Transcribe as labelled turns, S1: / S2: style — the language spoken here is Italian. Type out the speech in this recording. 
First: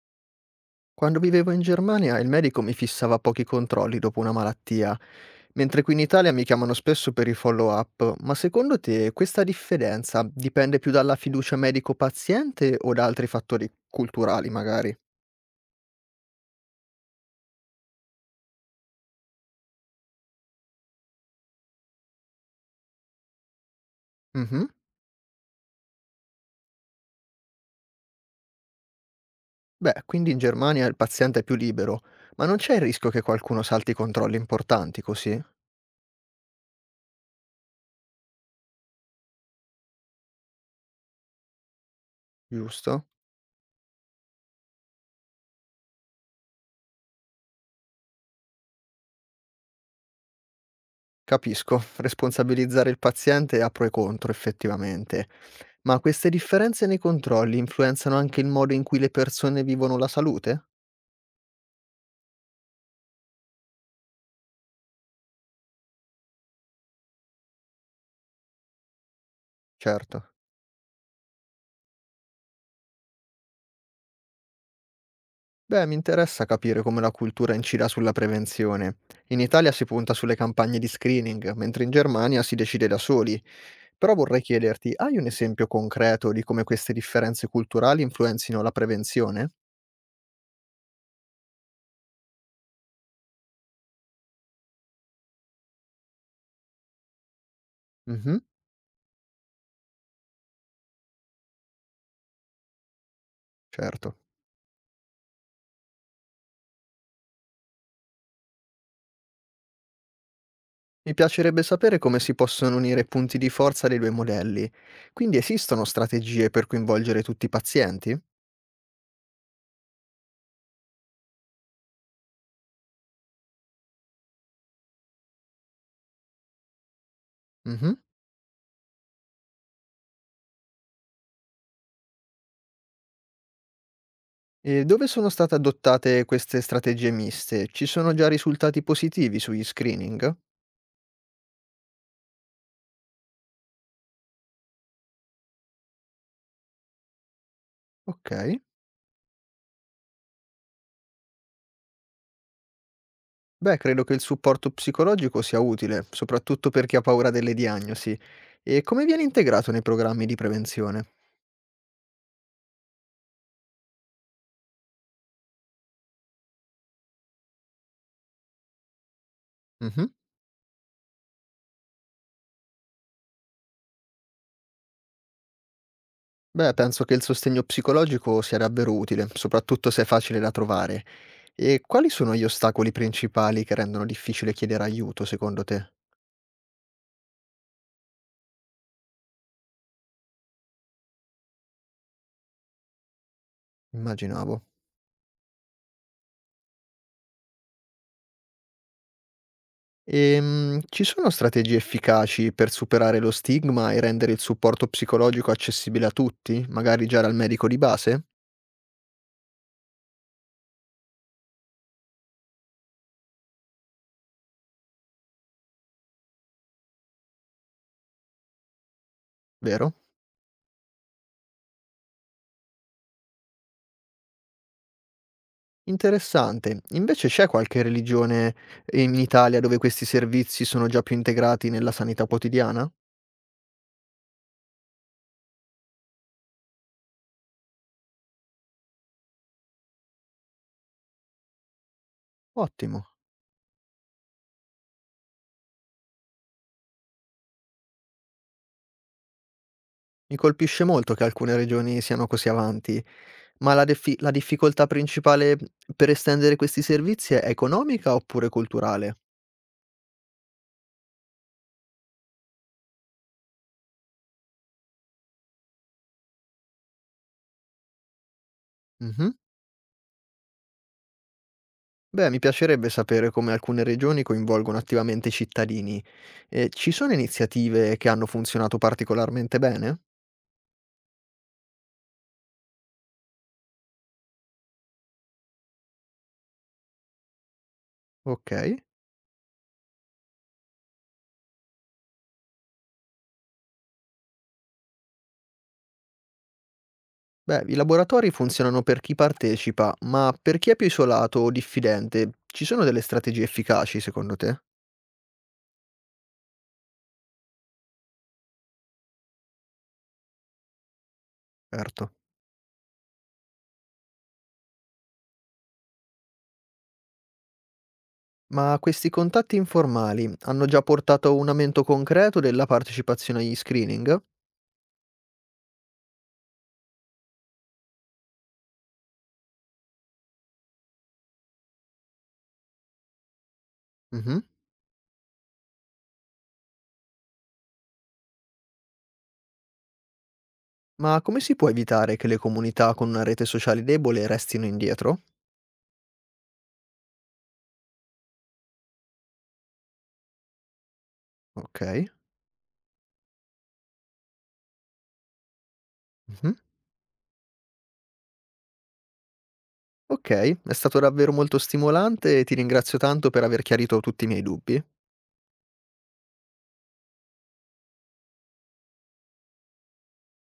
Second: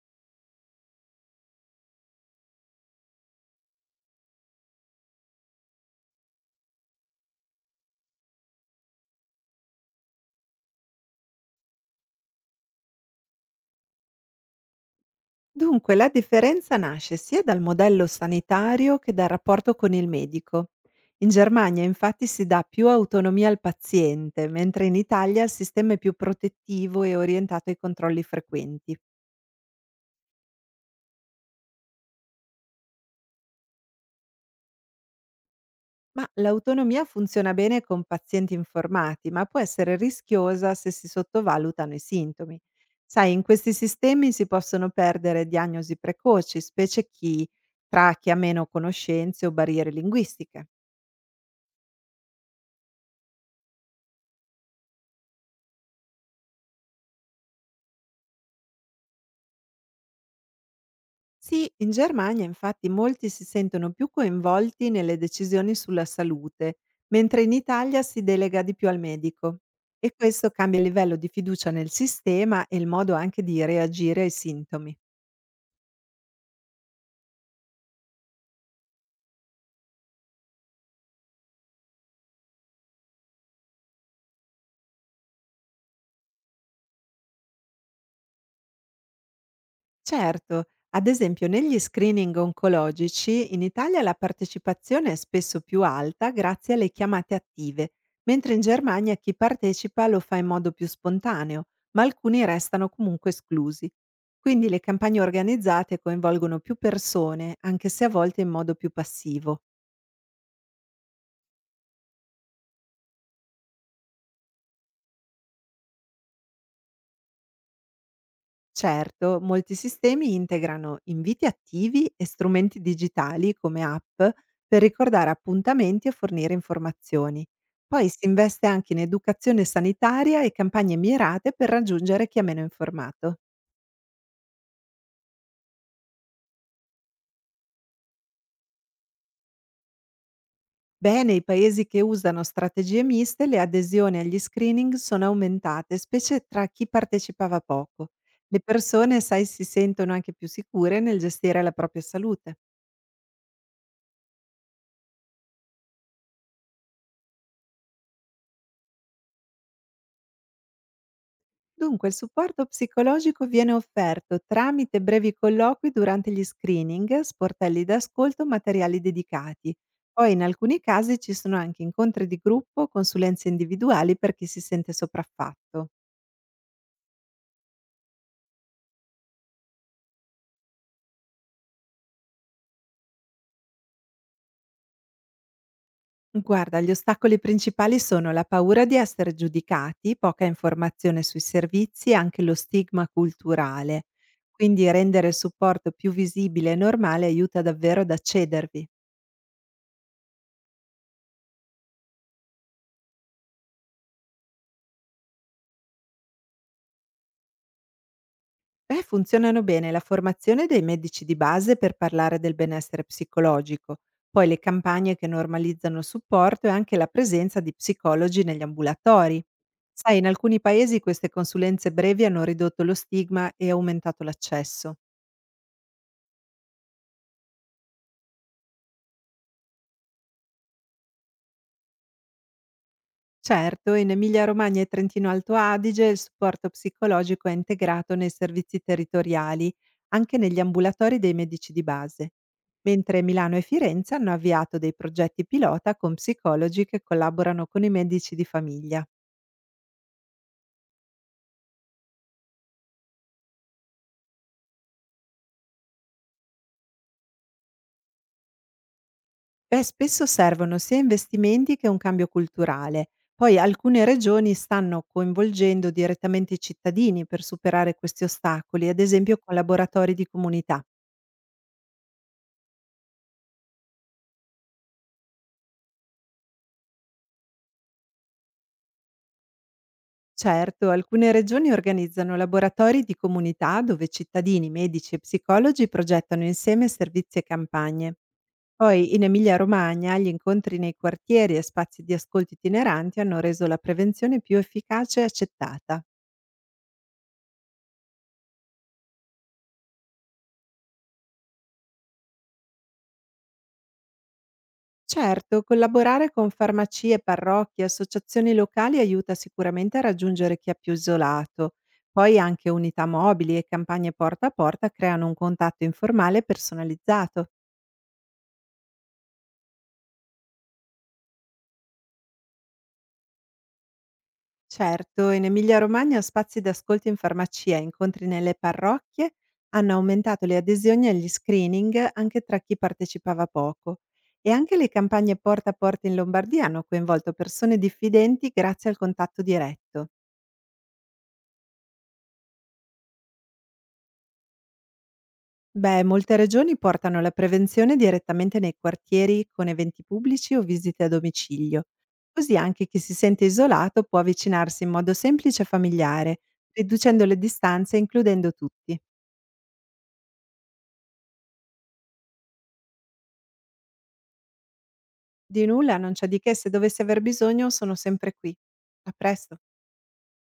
S1: Quando vivevo in Germania il medico mi fissava pochi controlli dopo una malattia, mentre qui in Italia mi chiamano spesso per i follow-up. Ma secondo te questa differenza dipende più dalla fiducia medico-paziente o da altri fattori culturali, magari?
S2: Dunque, la differenza nasce sia dal modello sanitario che dal rapporto con il medico. In Germania infatti si dà più autonomia al paziente,
S1: Mhm.
S2: mentre in Italia il sistema è più protettivo e orientato ai controlli frequenti.
S1: Beh, quindi in Germania il paziente è più libero, ma non c'è il rischio che qualcuno salti i controlli importanti così,
S2: Ma l'autonomia funziona bene con pazienti informati, ma può essere rischiosa se si sottovalutano i sintomi.
S1: giusto?
S2: Sai, in questi sistemi si possono perdere diagnosi precoci, specie chi tra chi ha meno conoscenze o barriere linguistiche.
S1: Capisco, responsabilizzare il paziente ha pro e contro effettivamente. Ma queste differenze nei controlli influenzano anche il modo in cui le persone vivono la salute?
S2: Sì, in Germania infatti molti si sentono più coinvolti nelle decisioni sulla salute, mentre in Italia si delega di più al medico. E
S1: Certo.
S2: questo cambia il livello di fiducia nel sistema e il modo anche di reagire ai sintomi.
S1: Beh, mi interessa capire come la cultura incida sulla prevenzione. In Italia si punta sulle campagne di screening, mentre in Germania si decide da soli. Però vorrei chiederti, hai un esempio concreto di come queste differenze culturali influenzino la prevenzione?
S2: Certo, ad esempio negli screening oncologici in Italia la partecipazione è spesso più alta grazie alle chiamate attive,
S1: Mhm,
S2: mentre in Germania chi partecipa lo fa in modo più spontaneo, ma alcuni restano comunque esclusi.
S1: certo.
S2: Quindi le campagne organizzate coinvolgono più persone, anche se a volte in modo più passivo.
S1: Mi piacerebbe sapere come si possono unire i punti di forza dei due modelli. Quindi esistono strategie per coinvolgere tutti i pazienti?
S2: Certo, molti sistemi integrano inviti attivi e strumenti digitali come app per ricordare appuntamenti e fornire informazioni.
S1: Mhm.
S2: Poi si investe anche in educazione sanitaria e campagne mirate per raggiungere chi è meno informato.
S1: E dove sono state adottate queste strategie miste? Ci sono già risultati positivi sugli screening?
S2: Beh, nei paesi che usano strategie miste le adesioni agli screening sono aumentate, specie tra chi partecipava poco.
S1: Ok.
S2: Le persone, sai, si sentono anche più sicure nel gestire la propria salute.
S1: Beh, credo che il supporto psicologico sia utile, soprattutto per chi ha paura delle diagnosi. E come viene integrato nei programmi di prevenzione?
S2: Dunque, il supporto psicologico viene offerto tramite brevi colloqui durante gli screening, sportelli d'ascolto, materiali dedicati.
S1: Mhm.
S2: Poi in alcuni casi ci sono anche incontri di gruppo, consulenze individuali per chi si sente sopraffatto.
S1: Beh, penso che il sostegno psicologico sia davvero utile, soprattutto se è facile da trovare. E quali sono gli ostacoli principali che rendono difficile chiedere aiuto, secondo te?
S2: Guarda, gli ostacoli principali sono la paura di essere giudicati, poca informazione sui servizi e anche lo stigma culturale.
S1: Immaginavo.
S2: Quindi rendere il supporto più visibile e normale aiuta davvero ad accedervi.
S1: Ci sono strategie efficaci per superare lo stigma e rendere il supporto psicologico accessibile a tutti, magari già dal medico di base?
S2: Beh, funzionano bene la formazione dei medici di base per parlare del benessere psicologico, poi le campagne che normalizzano il supporto e anche la presenza di psicologi negli ambulatori.
S1: Vero?
S2: Sai, in alcuni paesi queste consulenze brevi hanno ridotto lo stigma e aumentato l'accesso.
S1: Interessante. Invece c'è qualche religione in Italia dove questi servizi sono già più integrati nella sanità quotidiana?
S2: Certo, in Emilia Romagna e Trentino Alto Adige il supporto psicologico è integrato nei servizi territoriali, anche negli ambulatori dei medici di base,
S1: Ottimo.
S2: mentre Milano e Firenze hanno avviato dei progetti pilota con psicologi che collaborano con i medici di famiglia.
S1: Mi colpisce molto che alcune regioni siano così avanti, ma la difficoltà principale per estendere questi servizi è economica oppure culturale?
S2: Beh, spesso servono sia investimenti che un cambio culturale. Poi alcune regioni stanno coinvolgendo direttamente i cittadini per superare questi ostacoli, ad
S1: Mhm.
S2: esempio con laboratori di comunità.
S1: Beh, mi piacerebbe sapere come alcune regioni coinvolgono attivamente i cittadini. Ci sono iniziative che hanno funzionato particolarmente bene?
S2: Certo, alcune regioni organizzano laboratori di comunità dove cittadini, medici e psicologi progettano insieme servizi e campagne.
S1: Ok.
S2: Poi in Emilia-Romagna gli incontri nei quartieri e spazi di ascolto itineranti hanno reso la prevenzione più efficace e accettata.
S1: Beh, i laboratori funzionano per chi partecipa, ma per chi è più isolato o diffidente, ci sono delle strategie efficaci secondo te?
S2: Certo, collaborare con farmacie, parrocchie, associazioni locali aiuta sicuramente a raggiungere chi è più isolato.
S1: Certo.
S2: Poi anche unità mobili e campagne porta a porta creano un contatto informale e personalizzato.
S1: Ma questi contatti informali hanno già portato a un aumento concreto della partecipazione agli screening?
S2: Certo, in Emilia-Romagna spazi d'ascolto in farmacia e incontri nelle parrocchie hanno aumentato le adesioni agli screening anche tra chi partecipava poco
S1: Mhm.
S2: e anche le campagne porta a porta in Lombardia hanno coinvolto persone diffidenti grazie al contatto diretto.
S1: Ma come si può evitare che le comunità con una rete sociale debole restino indietro?
S2: Beh, molte regioni portano la prevenzione direttamente nei quartieri con eventi pubblici o visite a domicilio.
S1: Ok.
S2: Così anche chi si sente isolato può avvicinarsi in modo semplice e familiare,
S1: Mhm.
S2: riducendo le distanze e includendo tutti.
S1: Okay, è stato davvero molto stimolante e ti ringrazio tanto per aver chiarito tutti i miei dubbi.
S2: Di nulla, non c'è di che, se dovessi aver bisogno sono sempre qui. A presto.